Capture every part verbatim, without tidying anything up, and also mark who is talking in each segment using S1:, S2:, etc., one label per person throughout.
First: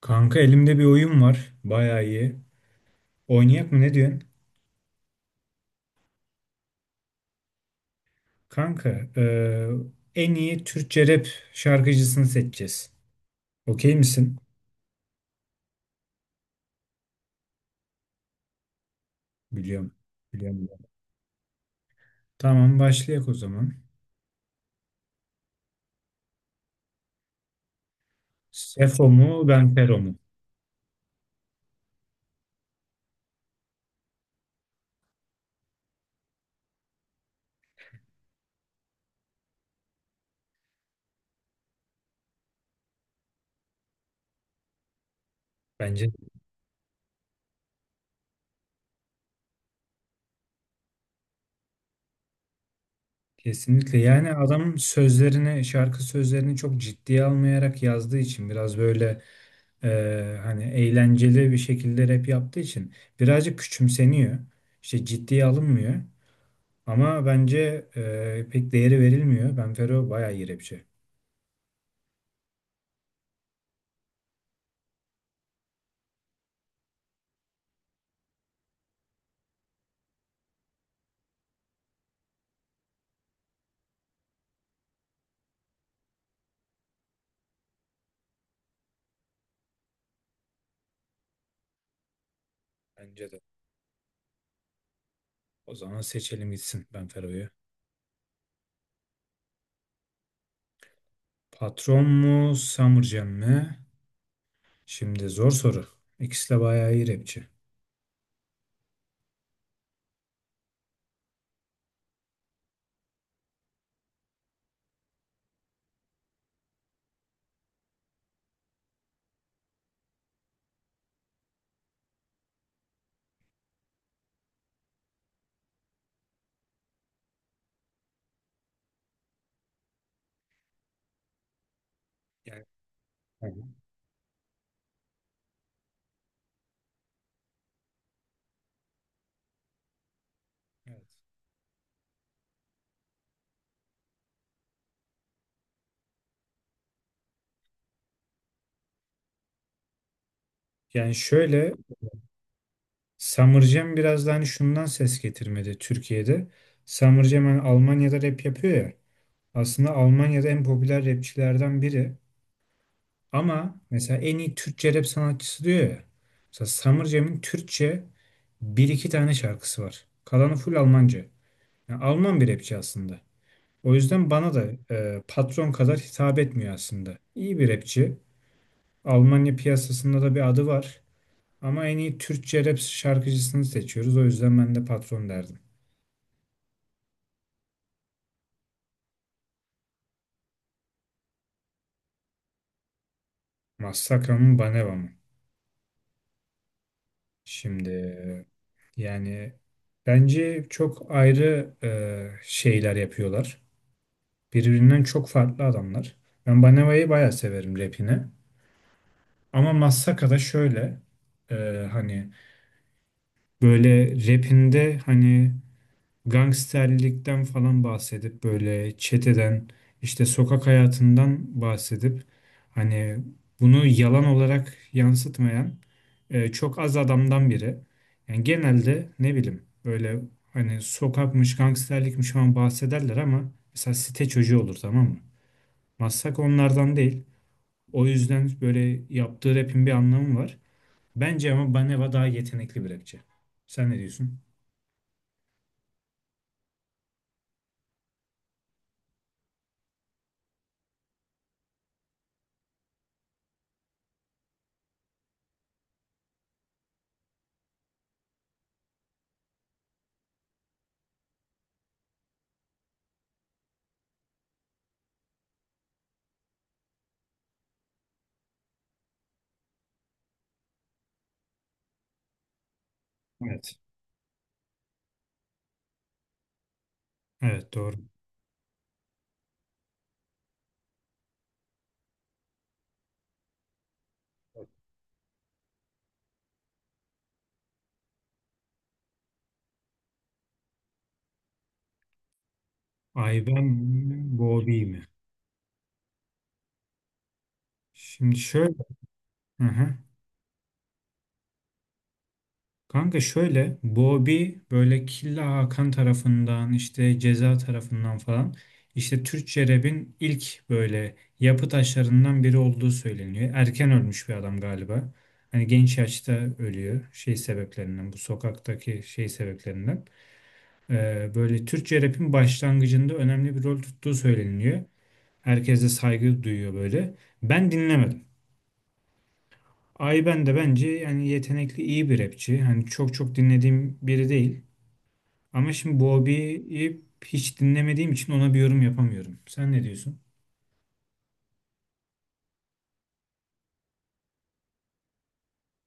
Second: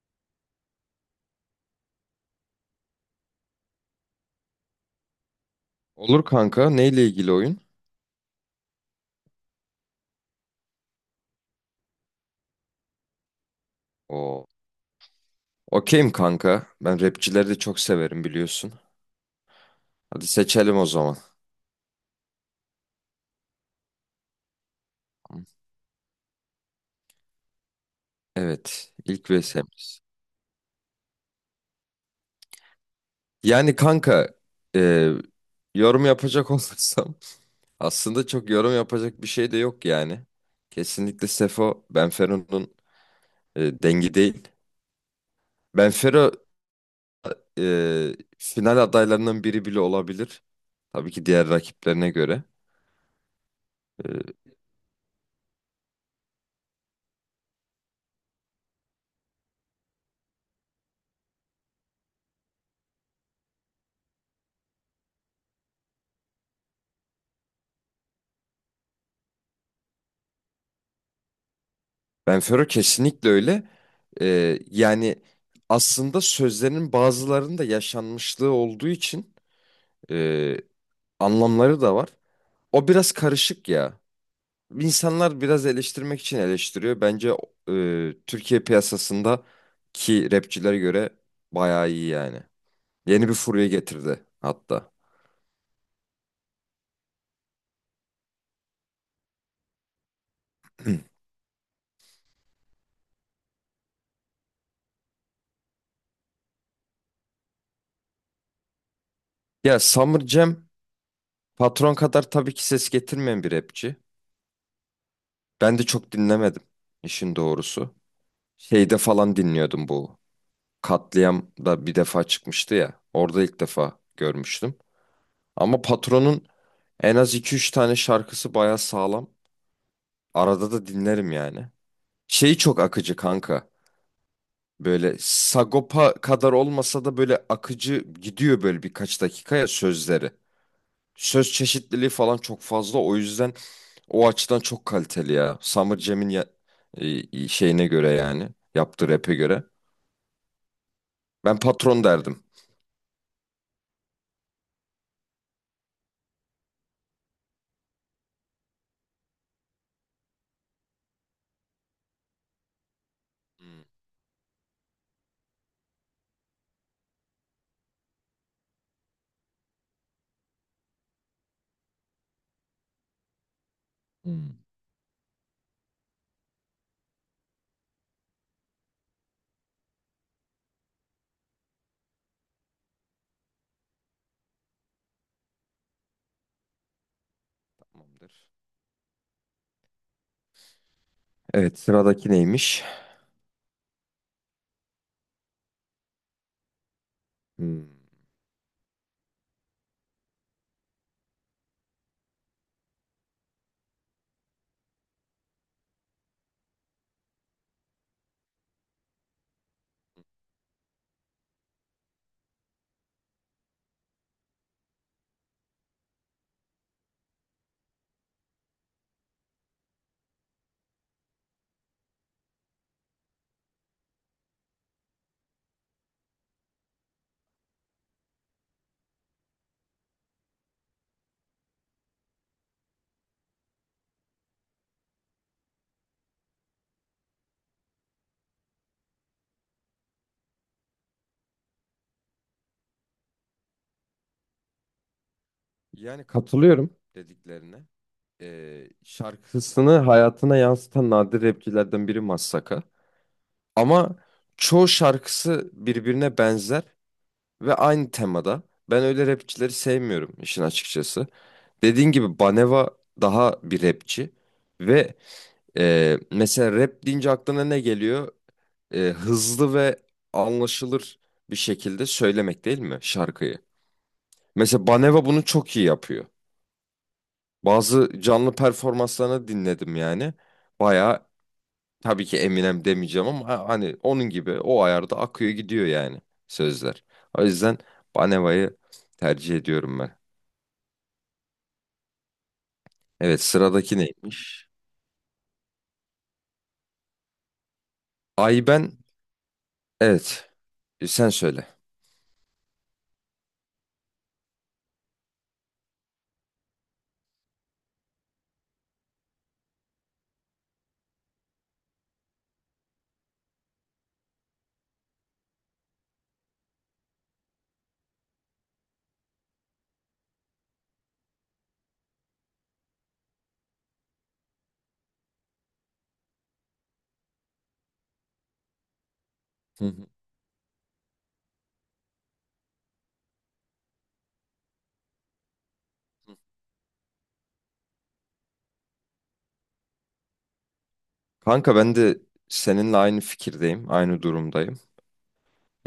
S1: Kanka elimde bir oyun var. Bayağı iyi. Oynayak mı ne diyorsun?
S2: Olur kanka. Neyle ilgili oyun?
S1: Kanka eee, en iyi Türkçe rap şarkıcısını seçeceğiz. Okey misin?
S2: Oo. Okeyim kanka. Ben rapçileri de çok severim biliyorsun.
S1: Biliyorum.
S2: Hadi
S1: Biliyorum.
S2: seçelim
S1: biliyorum.
S2: o zaman.
S1: Tamam başlayak o zaman.
S2: Evet.
S1: Sefo mu
S2: ilk
S1: Benfero
S2: V S'miz.
S1: mu?
S2: Yani kanka e, yorum yapacak olursam aslında çok yorum yapacak bir şey de yok yani. Kesinlikle Sefo Benfero'nun e, dengi değil.
S1: Bence de.
S2: Benfero e, final adaylarından biri bile olabilir. Tabii ki diğer rakiplerine göre.
S1: Kesinlikle. Yani
S2: E,
S1: adam sözlerini, şarkı sözlerini çok ciddiye almayarak yazdığı için biraz böyle eee, hani eğlenceli bir şekilde rap yaptığı için birazcık küçümseniyor. İşte ciddiye alınmıyor. Ama bence e, pek değeri verilmiyor. Benfero bayağı iyi rapçi.
S2: Benfero kesinlikle öyle. Ee, yani aslında sözlerinin bazılarında yaşanmışlığı olduğu için e, anlamları da var. O biraz karışık ya. İnsanlar biraz eleştirmek için eleştiriyor. Bence e, Türkiye piyasasında ki rapçilere göre bayağı iyi yani. Yeni
S1: Bence
S2: bir
S1: de.
S2: furya getirdi hatta.
S1: O zaman seçelim gitsin Benfero'yu. Patron mu, Summerjam mı? Şimdi zor soru. İkisi de bayağı iyi rapçi.
S2: Ya Summer Cem Patron kadar tabii ki ses getirmeyen bir rapçi. Ben de çok dinlemedim işin doğrusu. Şeyde falan dinliyordum bu. Katliam da bir defa çıkmıştı ya. Orada ilk defa görmüştüm. Ama Patron'un en az iki üç tane şarkısı baya sağlam. Arada da dinlerim yani. Şeyi
S1: Yani,
S2: çok akıcı
S1: hı hı,
S2: kanka. Böyle Sagopa kadar olmasa da böyle akıcı gidiyor böyle birkaç dakikaya sözleri.
S1: evet.
S2: Söz çeşitliliği falan çok fazla. O yüzden o açıdan çok kaliteli ya. Summer Jam'in ya- e, şeyine göre yani. Yaptığı rap'e göre.
S1: Yani
S2: Ben
S1: şöyle
S2: patron derdim.
S1: Summerjam biraz da hani şundan ses getirmedi Türkiye'de. Summerjam hani Almanya'da rap yapıyor ya. Aslında Almanya'da en popüler rapçilerden biri. Ama
S2: Hmm.
S1: mesela en iyi Türkçe rap sanatçısı diyor ya. Mesela Summer Türkçe bir iki tane şarkısı var. Kalanı full Almanca. Yani Alman bir rapçi aslında. O yüzden bana
S2: Hmm.
S1: da e, patron kadar hitap etmiyor aslında. İyi bir rapçi. Almanya piyasasında da bir adı var. Ama en iyi Türkçe rap şarkıcısını seçiyoruz. O yüzden ben de patron derdim.
S2: Tamamdır. Evet, sıradaki neymiş?
S1: Massakra mı Baneva mı?
S2: Hmm.
S1: Şimdi e, yani bence çok ayrı e, şeyler yapıyorlar. Birbirinden çok farklı adamlar. Ben Baneva'yı bayağı severim rapini. Ama Massaka'da şöyle e, hani böyle rapinde hani gangsterlikten falan bahsedip böyle çeteden işte sokak hayatından bahsedip hani bunu yalan olarak yansıtmayan e, çok az adamdan biri. Yani genelde ne bileyim böyle hani sokakmış gangsterlikmiş falan bahsederler ama mesela site çocuğu olur tamam mı? Massaka onlardan değil. O yüzden böyle yaptığı rapin bir anlamı var. Bence ama Baneva daha yetenekli bir rapçi. Sen ne diyorsun?
S2: Yani katılıyorum dediklerine. Ee, şarkısını hayatına yansıtan nadir rapçilerden biri Massaka. Ama çoğu şarkısı birbirine benzer ve aynı temada. Ben öyle rapçileri sevmiyorum işin açıkçası. Dediğin gibi Baneva daha bir rapçi. Ve e, mesela rap deyince aklına ne geliyor? E, hızlı ve anlaşılır bir şekilde söylemek değil mi şarkıyı?
S1: Evet.
S2: Mesela Baneva bunu çok iyi yapıyor.
S1: Evet doğru.
S2: Bazı canlı performanslarını dinledim yani. Baya tabii ki Eminem demeyeceğim ama ha- hani onun gibi o ayarda akıyor gidiyor yani sözler. O yüzden Baneva'yı tercih ediyorum ben. Evet
S1: Ayben
S2: sıradaki
S1: mi,
S2: neymiş?
S1: Bobby mi? Şimdi
S2: Ay
S1: şöyle.
S2: ben
S1: Hı hı.
S2: evet, e, sen söyle.
S1: Kanka şöyle Bobby böyle Killa Hakan tarafından işte Ceza tarafından falan işte Türkçe rap'in ilk böyle yapı taşlarından biri olduğu söyleniyor. Erken ölmüş bir adam galiba. Hani genç yaşta ölüyor şey sebeplerinden bu sokaktaki şey sebeplerinden. Ee, böyle Türkçe rap'in başlangıcında önemli bir rol tuttuğu söyleniyor. Herkes de saygı duyuyor böyle. Ben dinlemedim.
S2: Hı hı.
S1: Ayben de bence yani yetenekli iyi bir rapçi. Hani çok çok dinlediğim biri değil. Ama şimdi Bobby'yi hiç dinlemediğim için ona bir yorum yapamıyorum. Sen ne diyorsun?
S2: Kanka ben de seninle aynı fikirdeyim, aynı durumdayım.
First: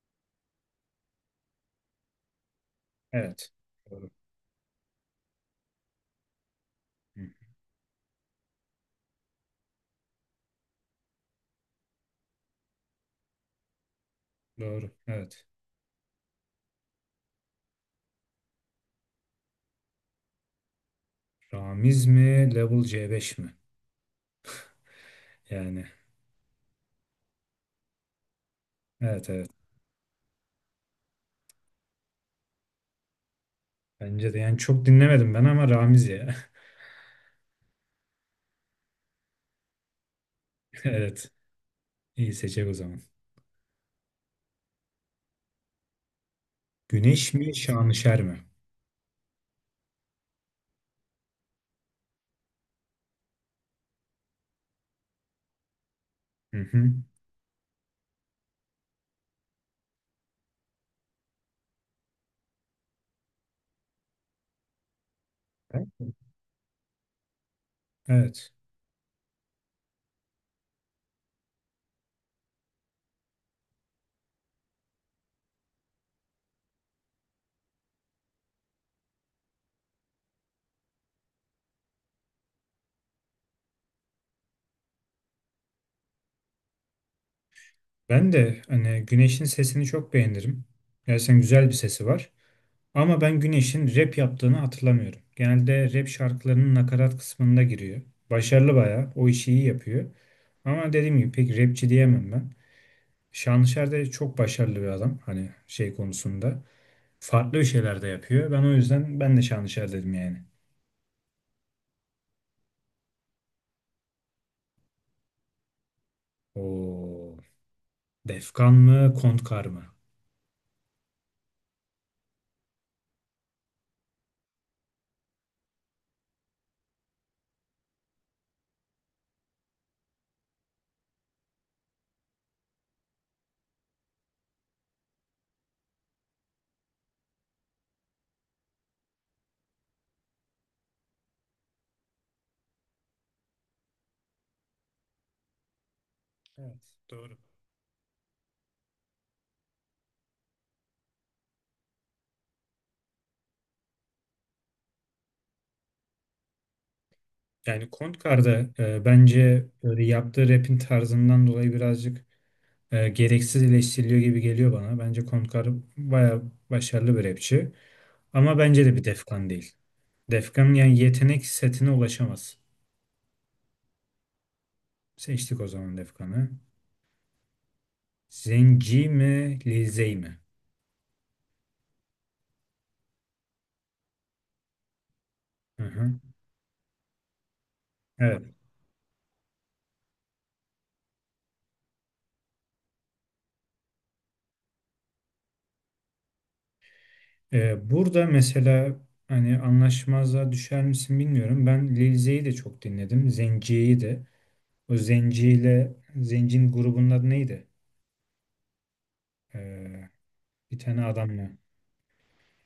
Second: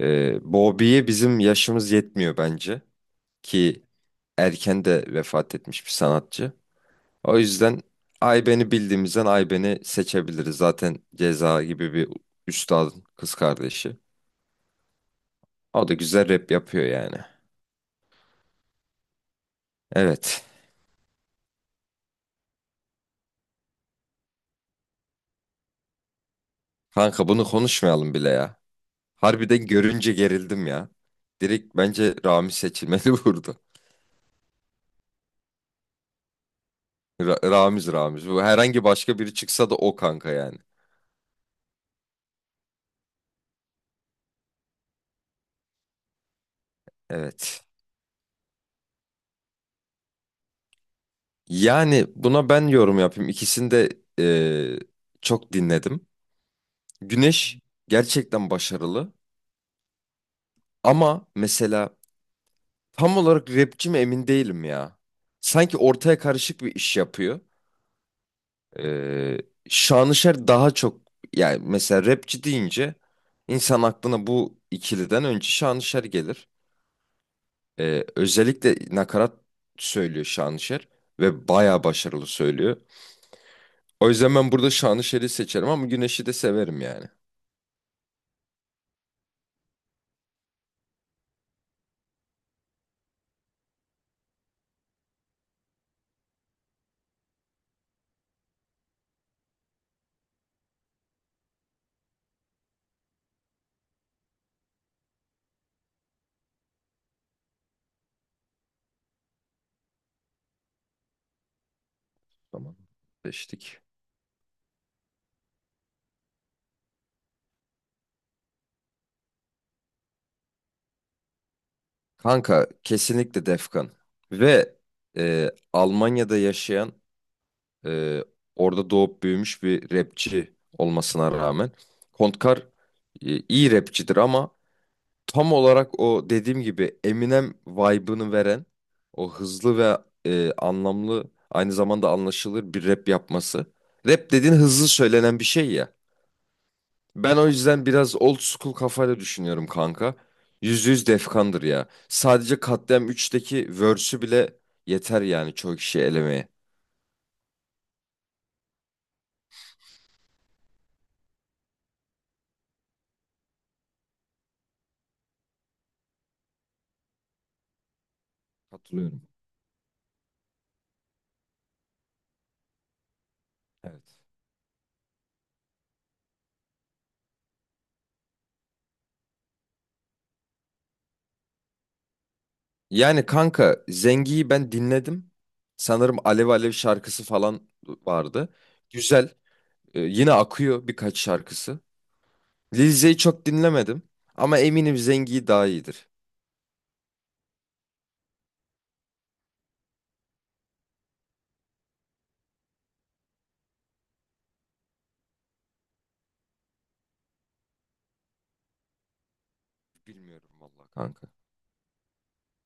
S2: Ee, Bobby'ye bizim yaşımız yetmiyor bence
S1: Evet.
S2: ki
S1: Doğru.
S2: erken de vefat etmiş bir sanatçı.
S1: Hı,
S2: O yüzden Ayben'i bildiğimizden Ayben'i seçebiliriz. Zaten Ceza gibi bir üstadın kız kardeşi.
S1: doğru. Evet.
S2: O da güzel rap yapıyor yani. Evet.
S1: Ramiz mi? Level C beş mi? Yani
S2: Kanka bunu konuşmayalım bile ya.
S1: evet evet.
S2: Harbiden görünce gerildim ya. Direkt bence Ramiz seçilmeli burada.
S1: Bence de yani çok dinlemedim ben ama Ramiz ya.
S2: Ra- Ramiz Ramiz. Bu herhangi başka biri çıksa da o kanka yani.
S1: Evet. İyi seçecek o zaman. Güneş mi?
S2: Evet.
S1: Şanışer mi?
S2: Yani buna ben yorum yapayım. İkisini de eee, çok dinledim.
S1: Hı hı.
S2: Güneş gerçekten başarılı. Ama mesela tam olarak rapçi mi emin değilim ya. Sanki ortaya karışık bir iş yapıyor.
S1: Evet.
S2: Ee, Şanışer daha çok yani mesela rapçi deyince insan aklına bu ikiliden önce Şanışer gelir. Ee, özellikle nakarat söylüyor Şanışer ve bayağı başarılı söylüyor. O yüzden ben burada Şanışer'i seçerim ama Güneş'i de severim yani.
S1: Ben de hani Güneş'in sesini çok beğenirim. Gerçekten güzel bir sesi var. Ama ben Güneş'in rap yaptığını hatırlamıyorum. Genelde rap şarkılarının nakarat kısmında giriyor. Başarılı bayağı. O işi iyi yapıyor. Ama dediğim gibi pek rapçi diyemem ben. Şanlışer de çok başarılı bir adam. Hani şey konusunda. Farklı bir şeyler de yapıyor. Ben o yüzden ben de Şanlışer dedim yani.
S2: Tamam. Seçtik.
S1: O Defkan mı, Kontkar mı?
S2: Kanka kesinlikle Defkan. Ve e, Almanya'da yaşayan, Ee, orada doğup büyümüş bir rapçi olmasına rağmen. Kontkar e, iyi rapçidir ama tam olarak o dediğim gibi Eminem vibe'ını veren o hızlı ve e, anlamlı aynı zamanda anlaşılır bir rap yapması. Rap dediğin hızlı söylenen bir şey ya.
S1: Evet,
S2: Ben
S1: doğru.
S2: o yüzden biraz old school kafayla düşünüyorum kanka. Yüzde yüz Defkan'dır ya. Sadece Katliam üçteki verse'ü bile yeter yani çoğu kişiyi elemeye.
S1: Yani Kontkar'da e, bence böyle yaptığı rap'in tarzından dolayı birazcık e, gereksiz eleştiriliyor gibi geliyor bana. Bence Kontkar baya başarılı bir rapçi. Ama bence de bir
S2: Katılıyorum.
S1: Defkan değil. Defkan yani yetenek setine ulaşamaz.
S2: Evet.
S1: Seçtik o zaman Defkan'ı. Zenci mi, Lizey mi?
S2: Yani kanka Zengi'yi ben dinledim.
S1: Hı
S2: Sanırım
S1: hı.
S2: Alev Alev şarkısı falan
S1: Evet.
S2: vardı. Güzel. Ee, yine akıyor birkaç şarkısı. Lil Zey'i çok dinlemedim. Ama eminim Zengi daha iyidir.
S1: E, burada mesela hani anlaşmazlığa düşer misin bilmiyorum. Ben Lil Zey'i de çok dinledim. Zenci'yi de. O Zenci ile Zenci'nin grubunun adı neydi? Ee,
S2: Bilmiyorum
S1: bir
S2: vallahi
S1: tane
S2: kanka.
S1: adamla.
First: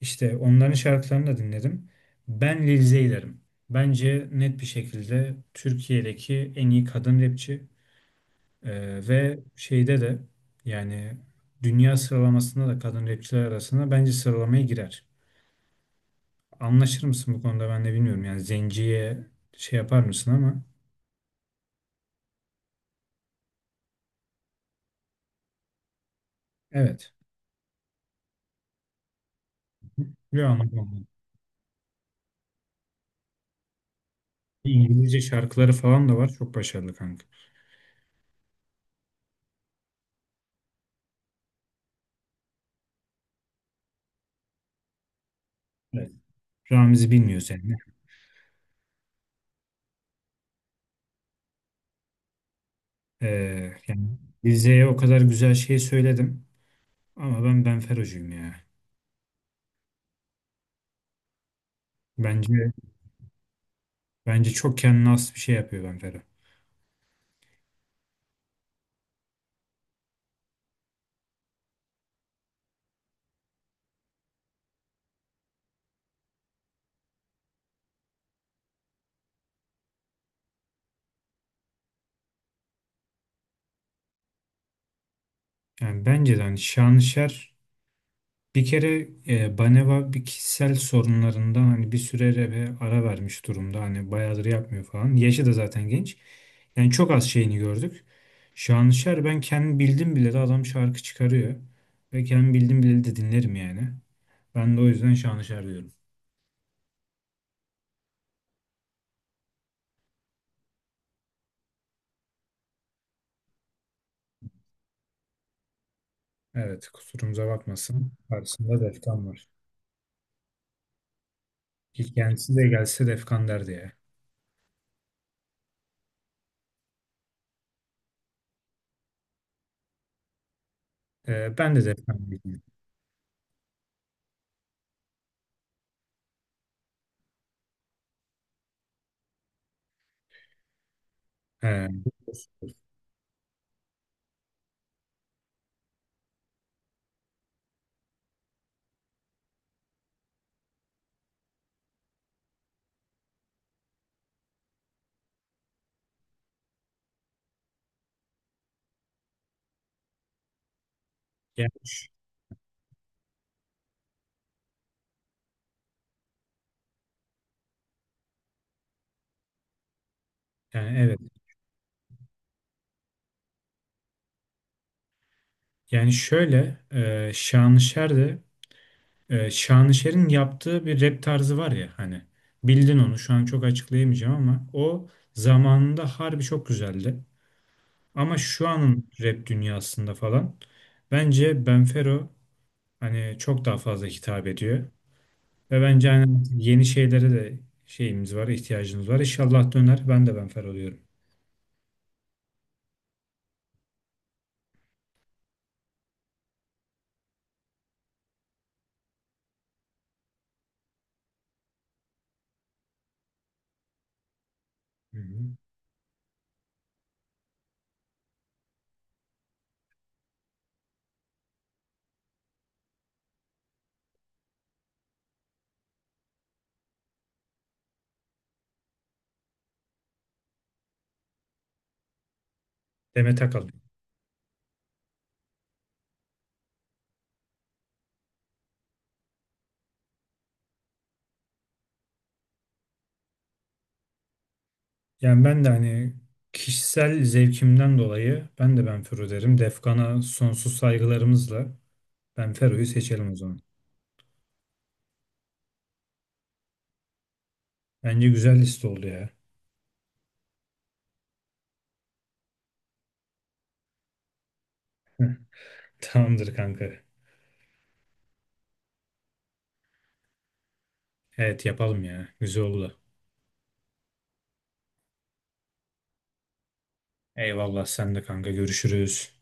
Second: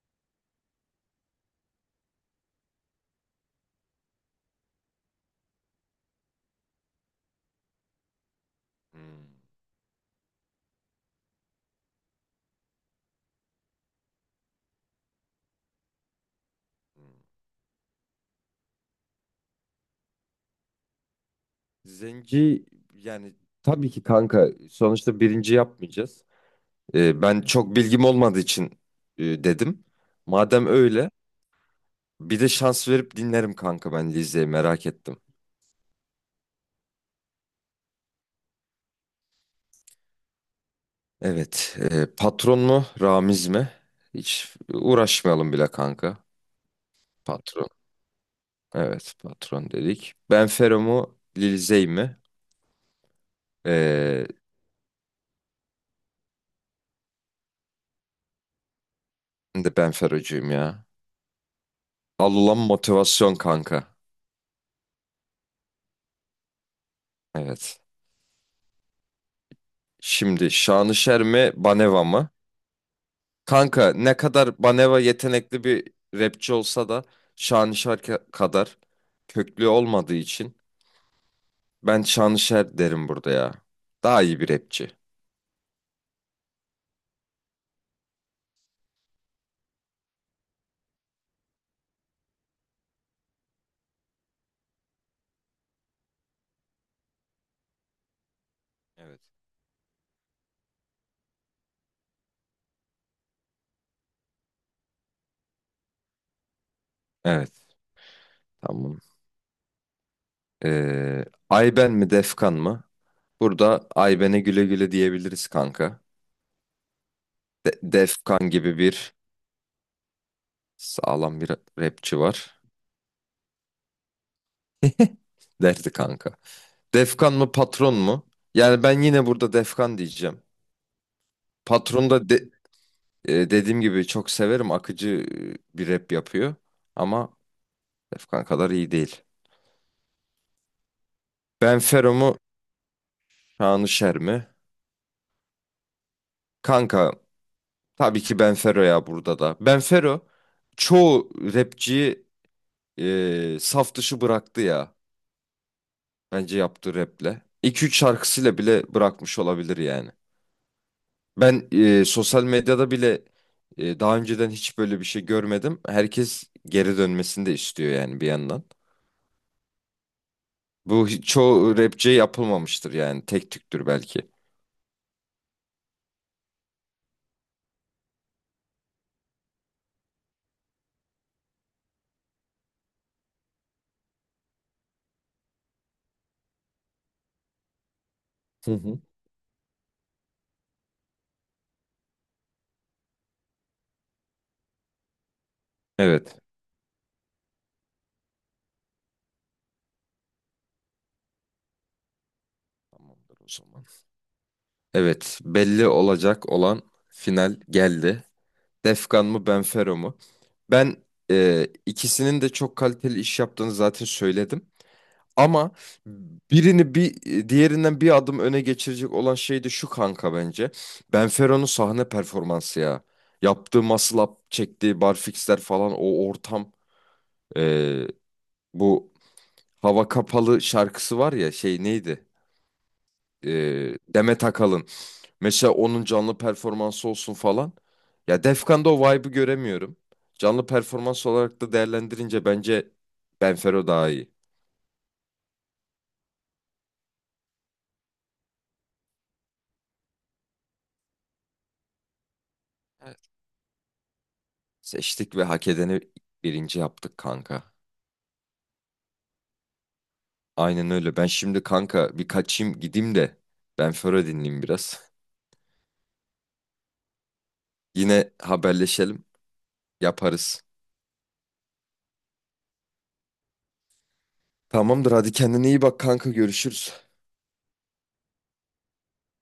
S1: İşte onların şarkılarını da dinledim. Ben Lil Zeyler'im. Bence net bir şekilde Türkiye'deki en iyi kadın rapçi. Ee,
S2: Hmm,
S1: ve şeyde de yani dünya sıralamasında da kadın rapçiler arasında bence sıralamaya girer. Anlaşır
S2: hmm.
S1: mısın bu konuda ben de bilmiyorum. Yani Zenci'ye şey yapar mısın ama
S2: Zengi yani tabii ki kanka sonuçta birinci yapmayacağız.
S1: evet.
S2: Ee, ben çok bilgim olmadığı için e, dedim.
S1: Biliyor
S2: Madem
S1: anladım.
S2: öyle bir de şans verip dinlerim kanka ben Lizeyi. Merak ettim.
S1: İngilizce şarkıları falan da var. Çok başarılı kanka.
S2: Evet. e, patron mu? Ramiz mi? Hiç uğraşmayalım bile
S1: Evet.
S2: kanka.
S1: Ramiz'i bilmiyor sen.
S2: Patron. Evet patron dedik. Benfero mu? Lil Zey mi?
S1: Ee, yani
S2: Ee,
S1: Rize'ye o kadar güzel şey söyledim ama ben Benfero'cuyum ya.
S2: ben de Benferocuyum ya. Al
S1: Bence
S2: ulan motivasyon kanka.
S1: bence çok kendine has bir şey yapıyor Benfero.
S2: Evet. Şimdi Şanışer mi? Baneva mı? Kanka ne kadar Baneva yetenekli bir rapçi olsa da Şanışer ka- kadar köklü olmadığı için ben Şanışer derim burada ya. Daha iyi bir rapçi.
S1: Yani bence de hani Şanışer bir kere e, Baneva bir kişisel sorunlarından hani bir süre re- ara vermiş durumda. Hani bayağıdır yapmıyor falan. Yaşı da zaten genç. Yani çok az şeyini gördük.
S2: Evet.
S1: Şanışer ben kendim bildim bile de adam şarkı çıkarıyor. Ve kendim bildim bile de dinlerim yani. Ben de o yüzden Şanışer diyorum.
S2: Evet. Tamam. Ee, Ayben mi Defkan mı? Burada Ayben'e güle güle diyebiliriz kanka.
S1: Evet, kusurumuza
S2: De-
S1: bakmasın.
S2: Defkan gibi
S1: Karşısında
S2: bir
S1: Defkan var.
S2: sağlam bir
S1: İlk
S2: rapçi
S1: kendisi
S2: var.
S1: de gelse Defkan derdi ya.
S2: Derdi kanka. Defkan mı patron mu? Yani ben yine burada Defkan diyeceğim.
S1: Ee, ben de
S2: Patron
S1: Defkan
S2: da de-
S1: dedim.
S2: e, dediğim gibi çok severim. Akıcı e, bir rap yapıyor. Ama Defkan kadar iyi değil.
S1: Ee,
S2: Benfero mu Şanışer mi? Kanka tabii ki Benfero ya burada da. Benfero çoğu rapçiyi e, saf dışı bıraktı ya. Bence yaptığı raple. İki üç şarkısıyla bile bırakmış olabilir yani. Ben
S1: yani,
S2: e,
S1: ş-
S2: sosyal medyada bile e, daha önceden hiç böyle bir şey görmedim. Herkes geri dönmesini de istiyor yani bir yandan.
S1: yani
S2: Bu
S1: evet.
S2: hiç- çoğu rapçiye yapılmamıştır yani. Tek tüktür belki.
S1: Yani şöyle e, Şanışer de e, Şanışer'in yaptığı bir rap tarzı var ya hani bildin onu şu an çok açıklayamayacağım ama o zamanında harbi çok güzeldi. Ama şu
S2: Hı hı.
S1: anın rap dünyasında falan bence Benfero hani çok daha fazla hitap ediyor. Ve bence
S2: Evet.
S1: hani yeni şeylere de şeyimiz var, ihtiyacımız var. İnşallah döner. Ben de benfer oluyorum.
S2: Tamamdır o zaman. Evet, belli olacak olan final geldi. Defkan mı Benfero mu? Ben e, ikisinin de çok kaliteli iş yaptığını zaten söyledim.
S1: Hı hı.
S2: Ama birini bir diğerinden bir adım öne geçirecek olan şey de şu kanka bence. Benfero'nun sahne performansı ya. Yaptığı muscle up, çektiği barfixler falan o ortam. Ee, bu Hava Kapalı şarkısı var ya şey neydi?
S1: Demet Akalın.
S2: Ee, Demet Akalın. Mesela onun canlı performansı olsun falan. Ya Defkan'da o vibe'ı göremiyorum. Canlı performans olarak da değerlendirince bence Benfero daha iyi.
S1: Yani ben de hani kişisel zevkimden dolayı ben de Benfero derim. Defkan'a sonsuz saygılarımızla Benfero'yu seçelim o zaman.
S2: Seçtik ve hak edeni birinci yaptık kanka.
S1: Bence güzel liste oldu ya.
S2: Aynen öyle. Ben şimdi kanka bir kaçayım gideyim de ben Föro dinleyeyim biraz.
S1: Tamamdır kanka.
S2: Yine haberleşelim. Yaparız.
S1: Evet yapalım ya. Güzel oldu.
S2: Tamamdır hadi kendine iyi bak kanka görüşürüz.
S1: Eyvallah sen de kanka görüşürüz.